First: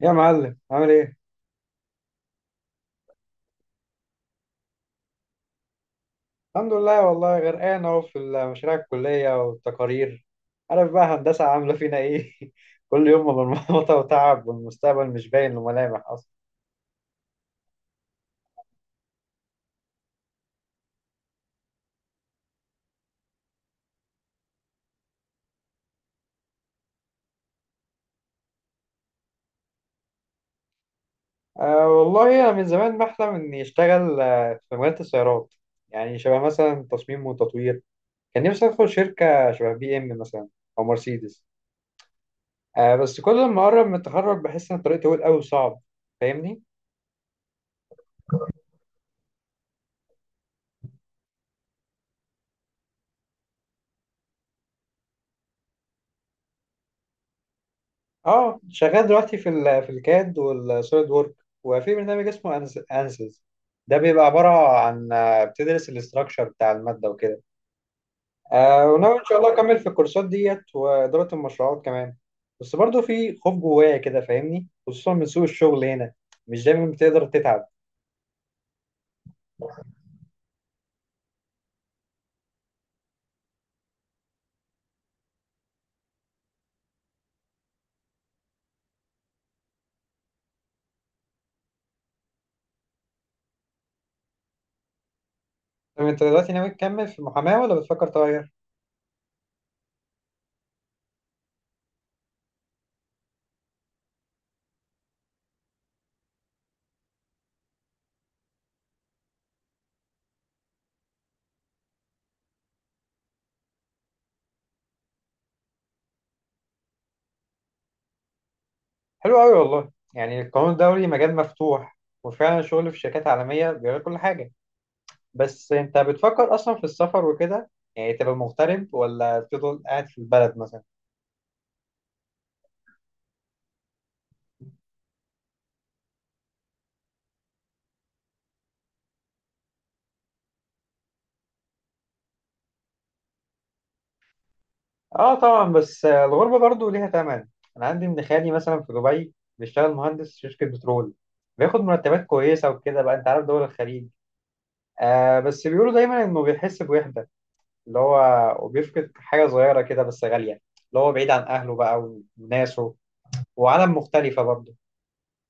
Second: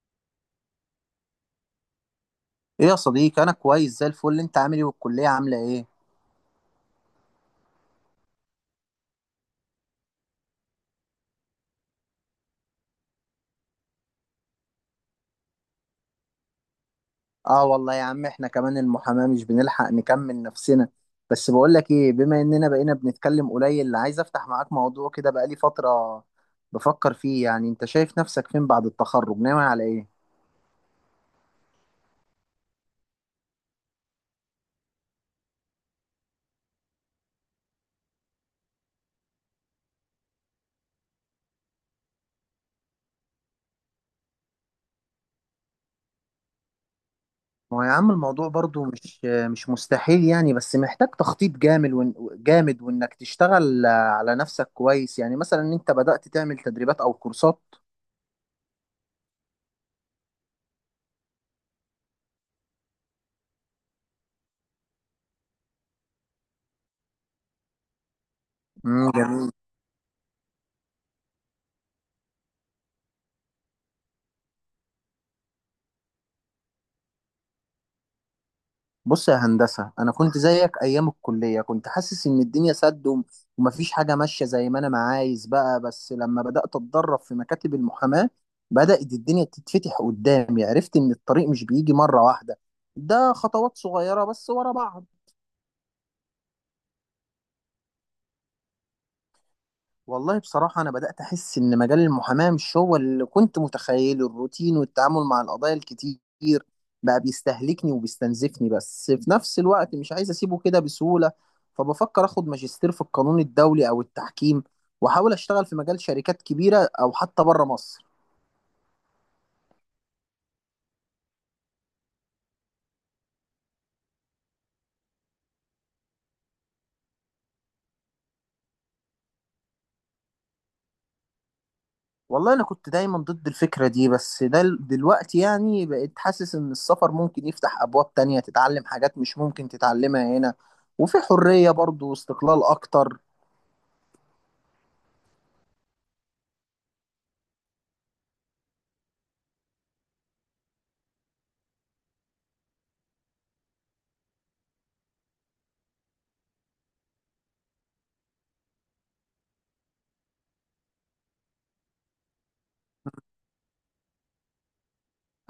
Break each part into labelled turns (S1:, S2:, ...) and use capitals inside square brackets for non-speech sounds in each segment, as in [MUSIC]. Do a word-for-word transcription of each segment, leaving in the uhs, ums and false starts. S1: يا معلم عامل ايه؟
S2: ايه يا صديقي، انا كويس زي الفل. انت عامل ايه والكليه عامله ايه؟
S1: الحمد لله، والله غرقان اهو في مشاريع الكلية والتقارير. عارف بقى هندسة عاملة فينا ايه؟ [LAUGHS] كل يوم مرمطة وتعب، والمستقبل مش باين له ملامح اصلا.
S2: اه والله يا عم، احنا كمان المحاماه مش بنلحق نكمل نفسنا. بس بقول لك ايه، بما اننا بقينا بنتكلم قليل، عايز افتح معاك موضوع كده بقالي فتره بفكر فيه. يعني انت شايف نفسك فين بعد التخرج؟ ناوي على ايه؟
S1: أه والله انا من زمان بحلم اني اشتغل آه، في مجال السيارات، يعني شبه مثلا تصميم وتطوير. كان نفسي ادخل شركة شبه بي ام مثلا او مرسيدس. أه بس كل ما اقرب من التخرج بحس ان الطريق طويل قوي وصعب. فاهمني؟
S2: ما هو يا عم الموضوع برضو مش مش مستحيل يعني، بس محتاج تخطيط جامد وإن- جامد، وانك تشتغل على نفسك كويس. يعني مثلا انت بدأت تعمل تدريبات او كورسات؟
S1: اه، شغال دلوقتي في ال في الكاد والسوليد وورك، وفي برنامج اسمه أنز- انسز. ده بيبقى عبارة عن آه، بتدرس الاستراكشر بتاع المادة وكده. آه،
S2: امم
S1: وناوي ان شاء
S2: جميل.
S1: الله اكمل في الكورسات ديت وإدارة المشروعات كمان. بس برضو في خوف جوايا كده، فاهمني؟ خصوصا من سوق الشغل هنا، مش دايما بتقدر تتعب.
S2: بص يا هندسة، أنا كنت زيك أيام الكلية، كنت حاسس إن الدنيا سد، وم- ومفيش حاجة ماشية زي ما أنا ما عايز بقى. بس لما بدأت أتدرب في مكاتب المحاماة، بدأت الدنيا تتفتح قدامي. عرفت إن الطريق مش بيجي مرة واحدة، ده خطوات صغيرة بس ورا بعض.
S1: طب انت دلوقتي ناوي تكمل في المحاماة ولا بتفكر تغير؟
S2: والله بصراحة أنا بدأت أحس إن مجال المحاماة مش هو اللي كنت متخيله. الروتين والتعامل مع القضايا الكتير بقى بيستهلكني وبيستنزفني، بس في نفس الوقت مش عايز أسيبه كده بسهولة. فبفكر أخد ماجستير في القانون الدولي أو التحكيم، وأحاول أشتغل في مجال شركات كبيرة أو حتى بره مصر.
S1: حلو قوي والله، يعني القانون الدولي مجال مفتوح، وفعلا الشغل في شركات عالمية بيغير كل حاجة. بس انت بتفكر اصلا في السفر وكده؟ يعني تبقى مغترب ولا تفضل قاعد في البلد مثلا؟
S2: والله أنا كنت دايما ضد الفكرة دي، بس ده دلوقتي يعني بقيت حاسس إن السفر ممكن يفتح أبواب تانية، تتعلم حاجات مش ممكن تتعلمها هنا. وفي حرية برضه واستقلال أكتر.
S1: اه طبعا، بس آه، الغربه برضو ليها ثمن. انا عندي ابن خالي مثلا في دبي بيشتغل مهندس في شركه بترول، بياخد مرتبات كويسه وكده، بقى انت عارف دول الخليج. آه، بس بيقولوا دايما انه بيحس بوحده، اللي هو وبيفقد حاجه صغيره كده بس غاليه، اللي هو بعيد عن اهله بقى وناسه، وعالم مختلفه برضه.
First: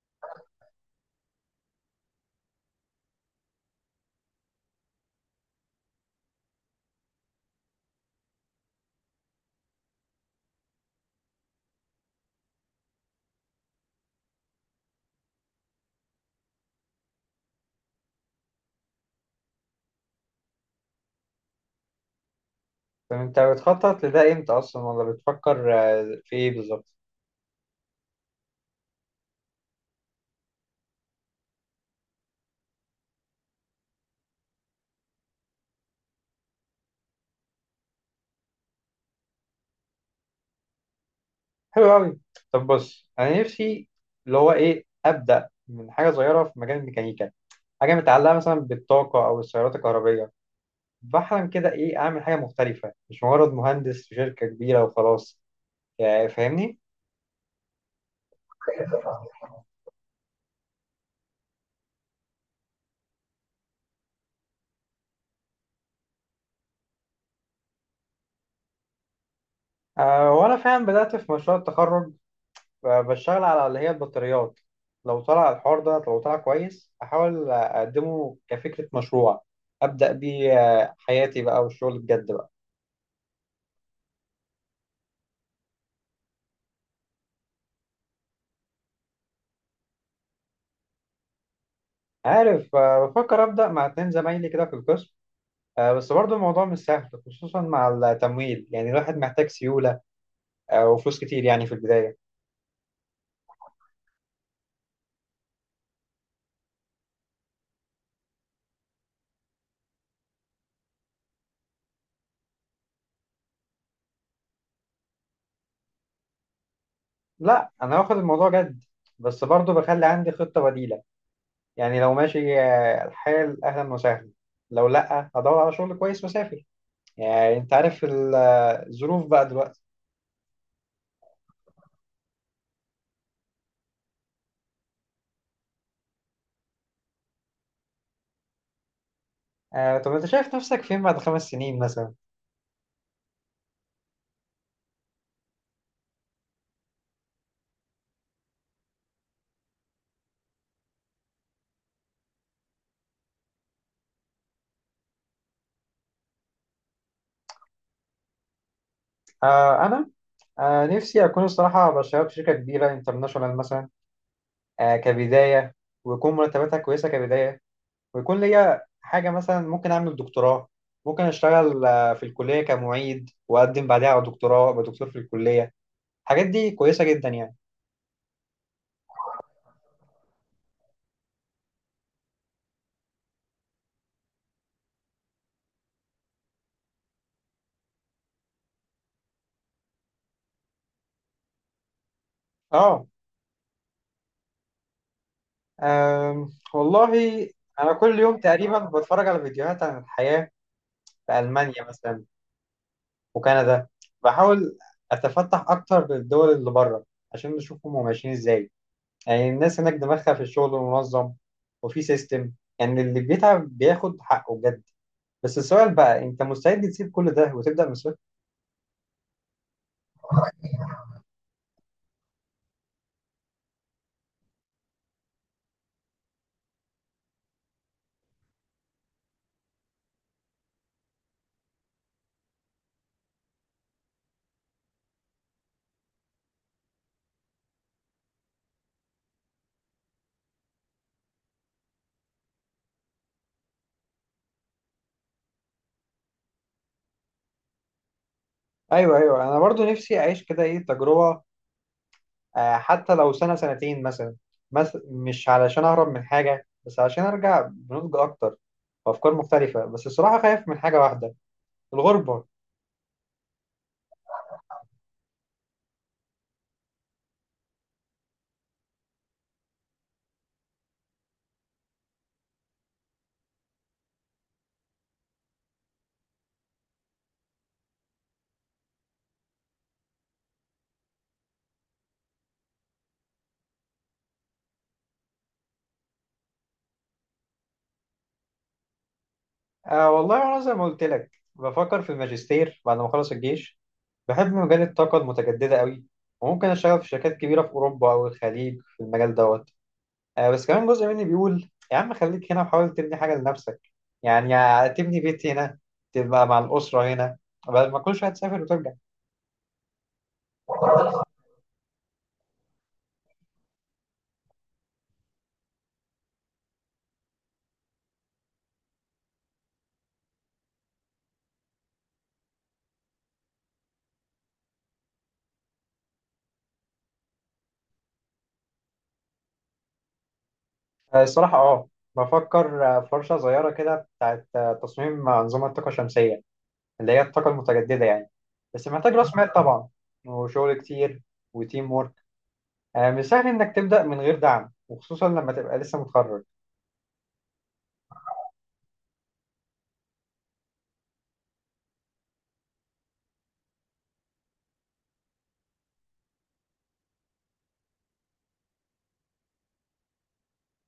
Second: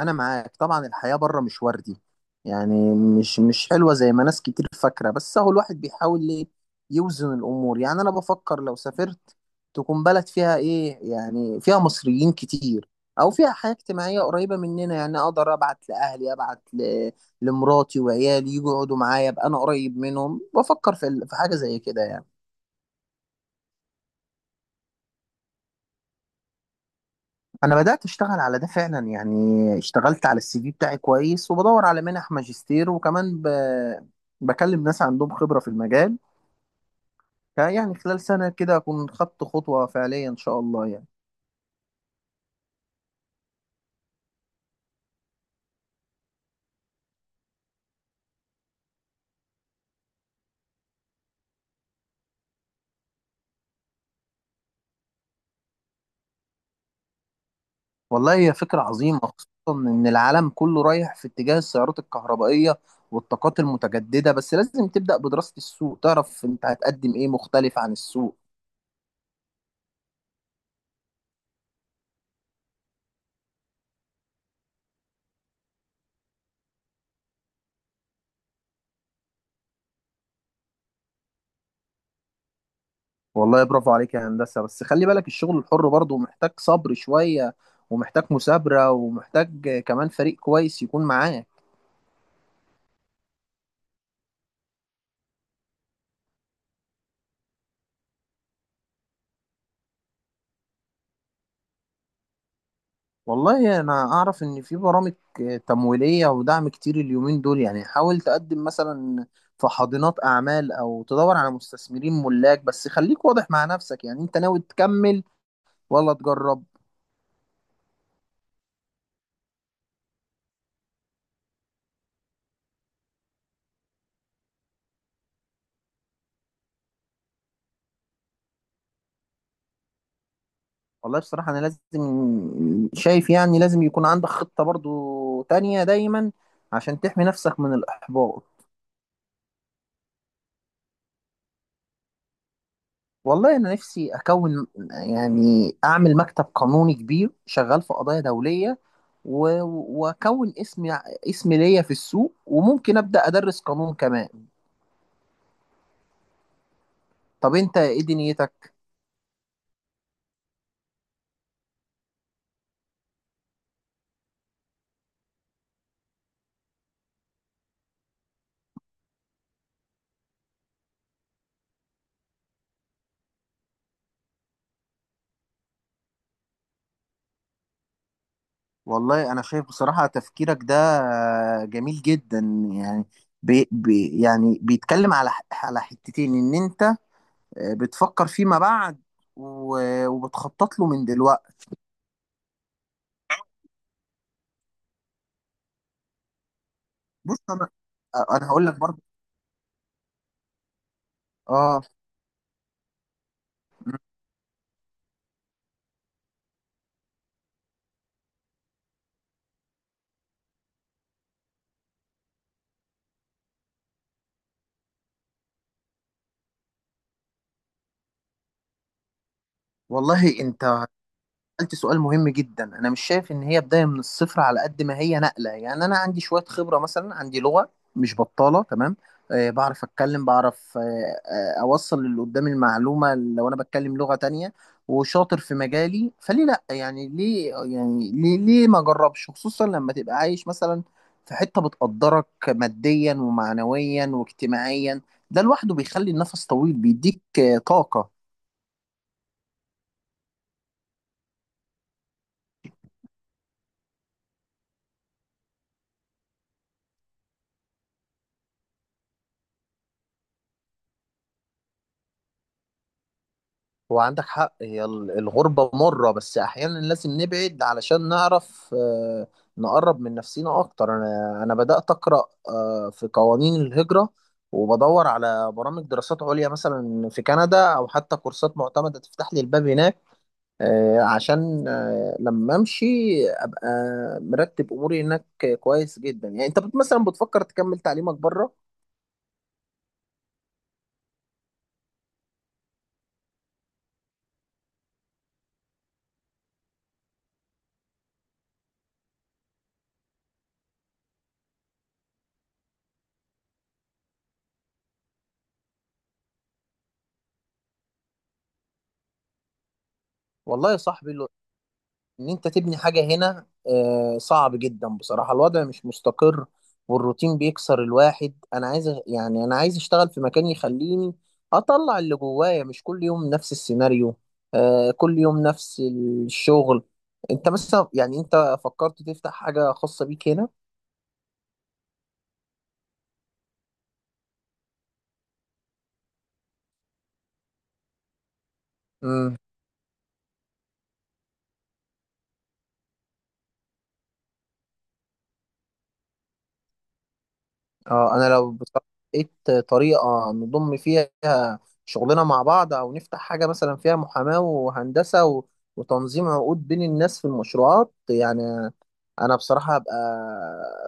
S2: انا معاك طبعا، الحياة بره مش وردي. يعني مش مش حلوة زي ما ناس كتير فاكرة، بس هو الواحد بيحاول ليه يوزن الامور. يعني انا بفكر لو سافرت، تكون بلد فيها ايه، يعني فيها مصريين كتير او فيها حياة اجتماعية قريبة مننا، يعني اقدر ابعت لاهلي، ابعت ل... لمراتي وعيالي يجوا يقعدوا معايا، ابقى انا قريب منهم. بفكر في ال- في حاجة زي كده يعني.
S1: فانت بتخطط لده امتى اصلا؟ ولا بتفكر آه، في ايه بالظبط؟
S2: انا بدات اشتغل على ده فعلا يعني. اشتغلت على السي في بتاعي كويس، وبدور على منح ماجستير، وكمان ب... بكلم ناس عندهم خبره في المجال. يعني خلال سنه كده اكون خدت خطوه فعليه ان شاء الله يعني.
S1: حلو قوي. طب بص انا نفسي اللي هو ايه، ابدا من حاجه صغيره في مجال الميكانيكا، حاجه متعلقه مثلا بالطاقه او السيارات الكهربيه. بحلم كده ايه، اعمل حاجه مختلفه مش مجرد مهندس في شركه كبيره وخلاص، يعني فاهمني؟
S2: والله هي فكره عظيمه، خصوصا ان العالم كله رايح في اتجاه السيارات الكهربائيه والطاقات المتجدده. بس لازم تبدا بدراسه السوق، تعرف انت هتقدم ايه مختلف عن السوق.
S1: آه، وانا فعلا بدات في مشروع التخرج، آه، بشتغل على اللي هي البطاريات. لو طلع الحوار ده لو طلع كويس، احاول اقدمه كفكره مشروع ابدا بيه، آه، حياتي بقى والشغل بجد بقى.
S2: والله برافو عليك يا هندسة، بس خلي بالك الشغل الحر برضه محتاج صبر شوية، ومحتاج مثابرة، ومحتاج كمان فريق كويس يكون معاه.
S1: عارف، آه، بفكر أبدأ مع اتنين زمايلي كده في القسم. آه، بس برضه الموضوع مش سهل، خصوصا مع التمويل، يعني الواحد محتاج سيولة، آه، وفلوس كتير يعني في البداية.
S2: والله أنا أعرف إن في برامج تمويلية ودعم كتير اليومين دول. يعني حاول تقدم مثلا في حاضنات أعمال، أو تدور على مستثمرين ملاك. بس خليك واضح مع نفسك، يعني أنت ناوي تكمل ولا تجرب؟
S1: لا أنا واخد الموضوع جد، بس برضه بخلي عندي خطة بديلة، يعني لو ماشي آه، الحال أهلا وسهلا، لو لأ هدور على شغل كويس وأسافر، يعني أنت عارف ال- آه، الظروف بقى دلوقتي.
S2: والله بصراحة أنا لازم شايف، يعني لازم يكون عندك خطة برضه تانية دايما، عشان تحمي نفسك من الإحباط.
S1: آه، طب أنت شايف نفسك فين بعد خمس سنين مثلا؟
S2: والله انا نفسي اكون، يعني اعمل مكتب قانوني كبير شغال في قضايا دوليه، و- واكون اسم اسم ليا في السوق، وممكن ابدا ادرس قانون كمان. طب انت ايه دنيتك؟
S1: آه، أنا آه، نفسي أكون الصراحة بشتغل في شركة كبيرة انترناشونال مثلا، آه، كبداية، ويكون مرتباتها كويسة كبداية، ويكون ليا حاجة، مثلا ممكن أعمل دكتوراه، ممكن أشتغل آه، في الكلية كمعيد وأقدم بعدها على دكتوراه أبقى دكتور في الكلية. الحاجات دي كويسة جدا يعني.
S2: والله انا شايف بصراحه تفكيرك ده جميل جدا. يعني بي بي يعني بيتكلم على ح- على حتتين، ان انت بتفكر فيما بعد، و- وبتخطط له من دلوقتي.
S1: آه. آم، والله
S2: بص انا
S1: أنا كل يوم
S2: انا هقول
S1: تقريبا
S2: لك برضه.
S1: بتفرج على فيديوهات عن الحياة في
S2: اه
S1: ألمانيا مثلا وكندا. بحاول أتفتح أكتر للدول اللي بره عشان نشوفهم هم ماشيين إزاي. يعني الناس هناك دماغها في الشغل منظم وفي سيستم، يعني اللي بيتعب بياخد حقه بجد. بس السؤال بقى، انت مستعد تسيب كل ده وتبدأ من الصفر؟
S2: والله انت سألت سؤال مهم جدا. أنا مش شايف إن هي بداية من الصفر على قد ما هي نقلة. يعني أنا عندي شوية خبرة، مثلا عندي لغة مش بطالة، تمام؟ آه، بعرف أتكلم، بعرف آه آه أوصل للي قدامي المعلومة. لو أنا بتكلم لغة تانية وشاطر في مجالي فليه لأ؟ يعني ليه يعني ليه ليه ما أجربش، خصوصا لما تبقى عايش مثلا في حتة بتقدرك ماديا ومعنويا واجتماعيا. ده لوحده بيخلي النفس طويل، بيديك آه، طاقة.
S1: ايوه ايوه، انا برضو نفسي اعيش كده ايه، تجربة، آه، حتى لو سنة سنتين مثلا، بس مش علشان اهرب من حاجة، بس علشان ارجع بنضج اكتر وافكار مختلفة. بس الصراحة خايف من حاجة واحدة، الغربة.
S2: هو عندك حق، هي ال- الغربة مرة، بس أحيانا لازم نبعد علشان نعرف، آه، نقرب من نفسينا أكتر. أنا أنا بدأت أقرأ آه، في قوانين الهجرة، وبدور على برامج دراسات عليا مثلا في كندا، أو حتى كورسات معتمدة تفتح لي الباب هناك، آه، عشان آه، لما أمشي أبقى مرتب أموري هناك. كويس جدا. يعني أنت بت- مثلا بتفكر تكمل تعليمك بره؟
S1: آه والله انا زي ما قلت لك بفكر في الماجستير بعد ما اخلص الجيش. بحب مجال الطاقة المتجددة قوي، وممكن أشتغل في شركات كبيرة في أوروبا أو الخليج في المجال دوت. آه، بس كمان جزء مني بيقول يا عم خليك هنا وحاول تبني حاجة لنفسك، يعني يا تبني بيت هنا تبقى مع الأسرة هنا بدل ما كل شوية تسافر وترجع.
S2: والله يا صاحبي ان انت تبني حاجة هنا آه، صعب جدا بصراحة. الوضع مش مستقر، والروتين بيكسر الواحد. انا عايز أ- يعني انا عايز اشتغل في مكان يخليني اطلع اللي جوايا، مش كل يوم نفس السيناريو، آه، كل يوم نفس الشغل. انت مثلا يعني انت فكرت تفتح حاجة خاصة بيك
S1: آه، الصراحة أه، بفكر آه، في ورشة صغيرة كده بتاعت آه، تصميم أنظمة طاقة شمسية، اللي هي الطاقة المتجددة يعني. بس محتاج رأس
S2: هنا؟
S1: مال طبعا، وشغل كتير، وتيم وورك. آه، مش سهل إنك تبدأ من غير دعم، وخصوصا لما تبقى لسه متخرج.
S2: اه، انا لو بصراحة لقيت طريقة نضم فيها شغلنا مع بعض، او نفتح حاجة مثلا فيها محاماة وهندسة و- وتنظيم عقود بين الناس في المشروعات يعني. انا بصراحة هبقى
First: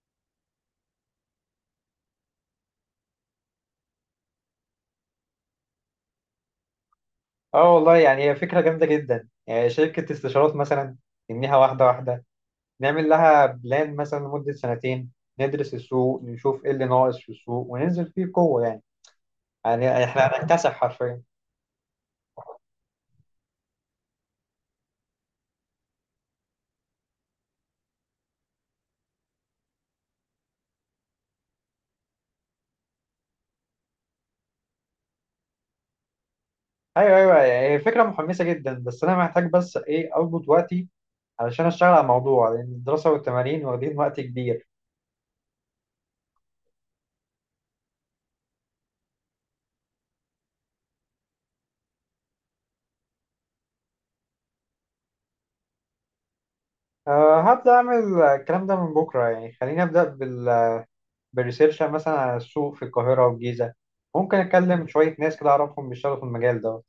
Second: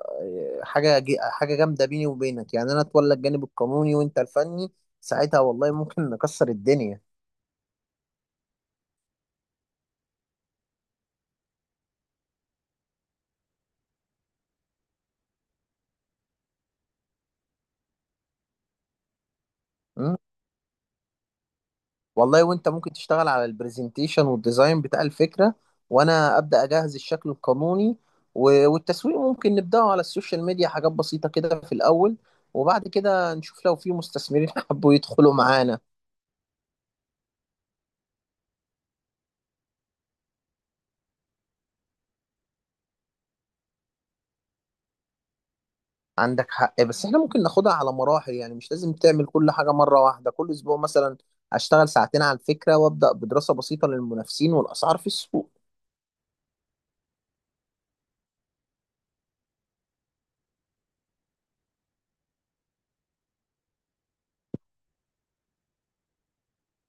S2: آه، حاجة جي- حاجة جامدة. بيني وبينك يعني انا اتولى الجانب القانوني وانت الفني، ساعتها والله ممكن نكسر الدنيا.
S1: اه والله يعني هي فكرة جامدة جدا، يعني شركة استشارات مثلا، نبنيها واحدة واحدة، نعمل لها بلان مثلا لمدة سنتين، ندرس السوق نشوف ايه اللي ناقص في السوق وننزل فيه بقوة، يعني يعني احنا هنكتسح حرفيا.
S2: والله وانت ممكن تشتغل على البرزنتيشن والديزاين بتاع الفكرة، وانا ابدا اجهز الشكل القانوني، و- والتسويق ممكن نبداه على السوشيال ميديا، حاجات بسيطة كده في الاول. وبعد كده نشوف لو في مستثمرين [LAUGHS] حبوا يدخلوا معانا.
S1: ايوه ايوه، يعني هي فكرة محمسة جدا، بس انا محتاج بس ايه، اظبط وقتي علشان اشتغل على الموضوع، لان الدراسة والتمارين واخدين وقت كبير.
S2: عندك حق، بس احنا ممكن ناخدها على مراحل، يعني مش لازم تعمل كل حاجة مرة واحدة. كل اسبوع مثلا اشتغل ساعتين على الفكرة، وابدا بدراسة بسيطة للمنافسين والاسعار في السوق.
S1: أه هبدأ أعمل الكلام ده من بكرة، يعني خليني أبدأ بال... بالريسيرش مثلا على السوق في القاهرة والجيزة، ممكن أتكلم شوية ناس كده أعرفهم بيشتغلوا في المجال ده.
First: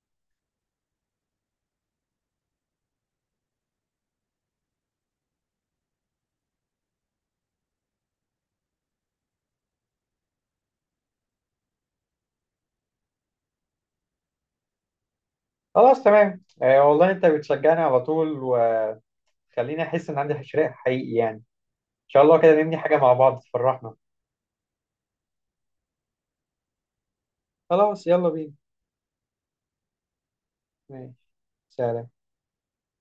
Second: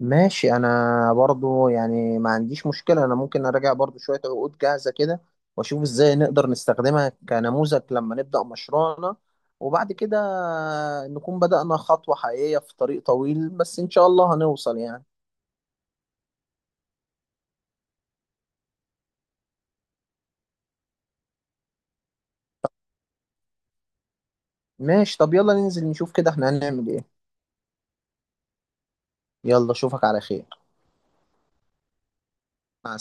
S2: ماشي، انا برضو يعني ما عنديش مشكلة، انا ممكن اراجع برضو شوية عقود جاهزة كده، واشوف ازاي نقدر نستخدمها كنموذج لما نبدأ مشروعنا. وبعد كده نكون بدأنا خطوة حقيقية في طريق طويل، بس ان شاء الله هنوصل يعني.
S1: خلاص تمام. آه والله انت بتشجعني على طول، وخليني احس ان عندي حشرية حقيقي، يعني ان شاء الله كده نبني حاجة مع بعض تفرحنا.
S2: ماشي، طب يلا ننزل نشوف كده احنا هنعمل ايه.
S1: خلاص يلا بينا.
S2: يلا اشوفك على خير.
S1: ماشي، سلام.
S2: مع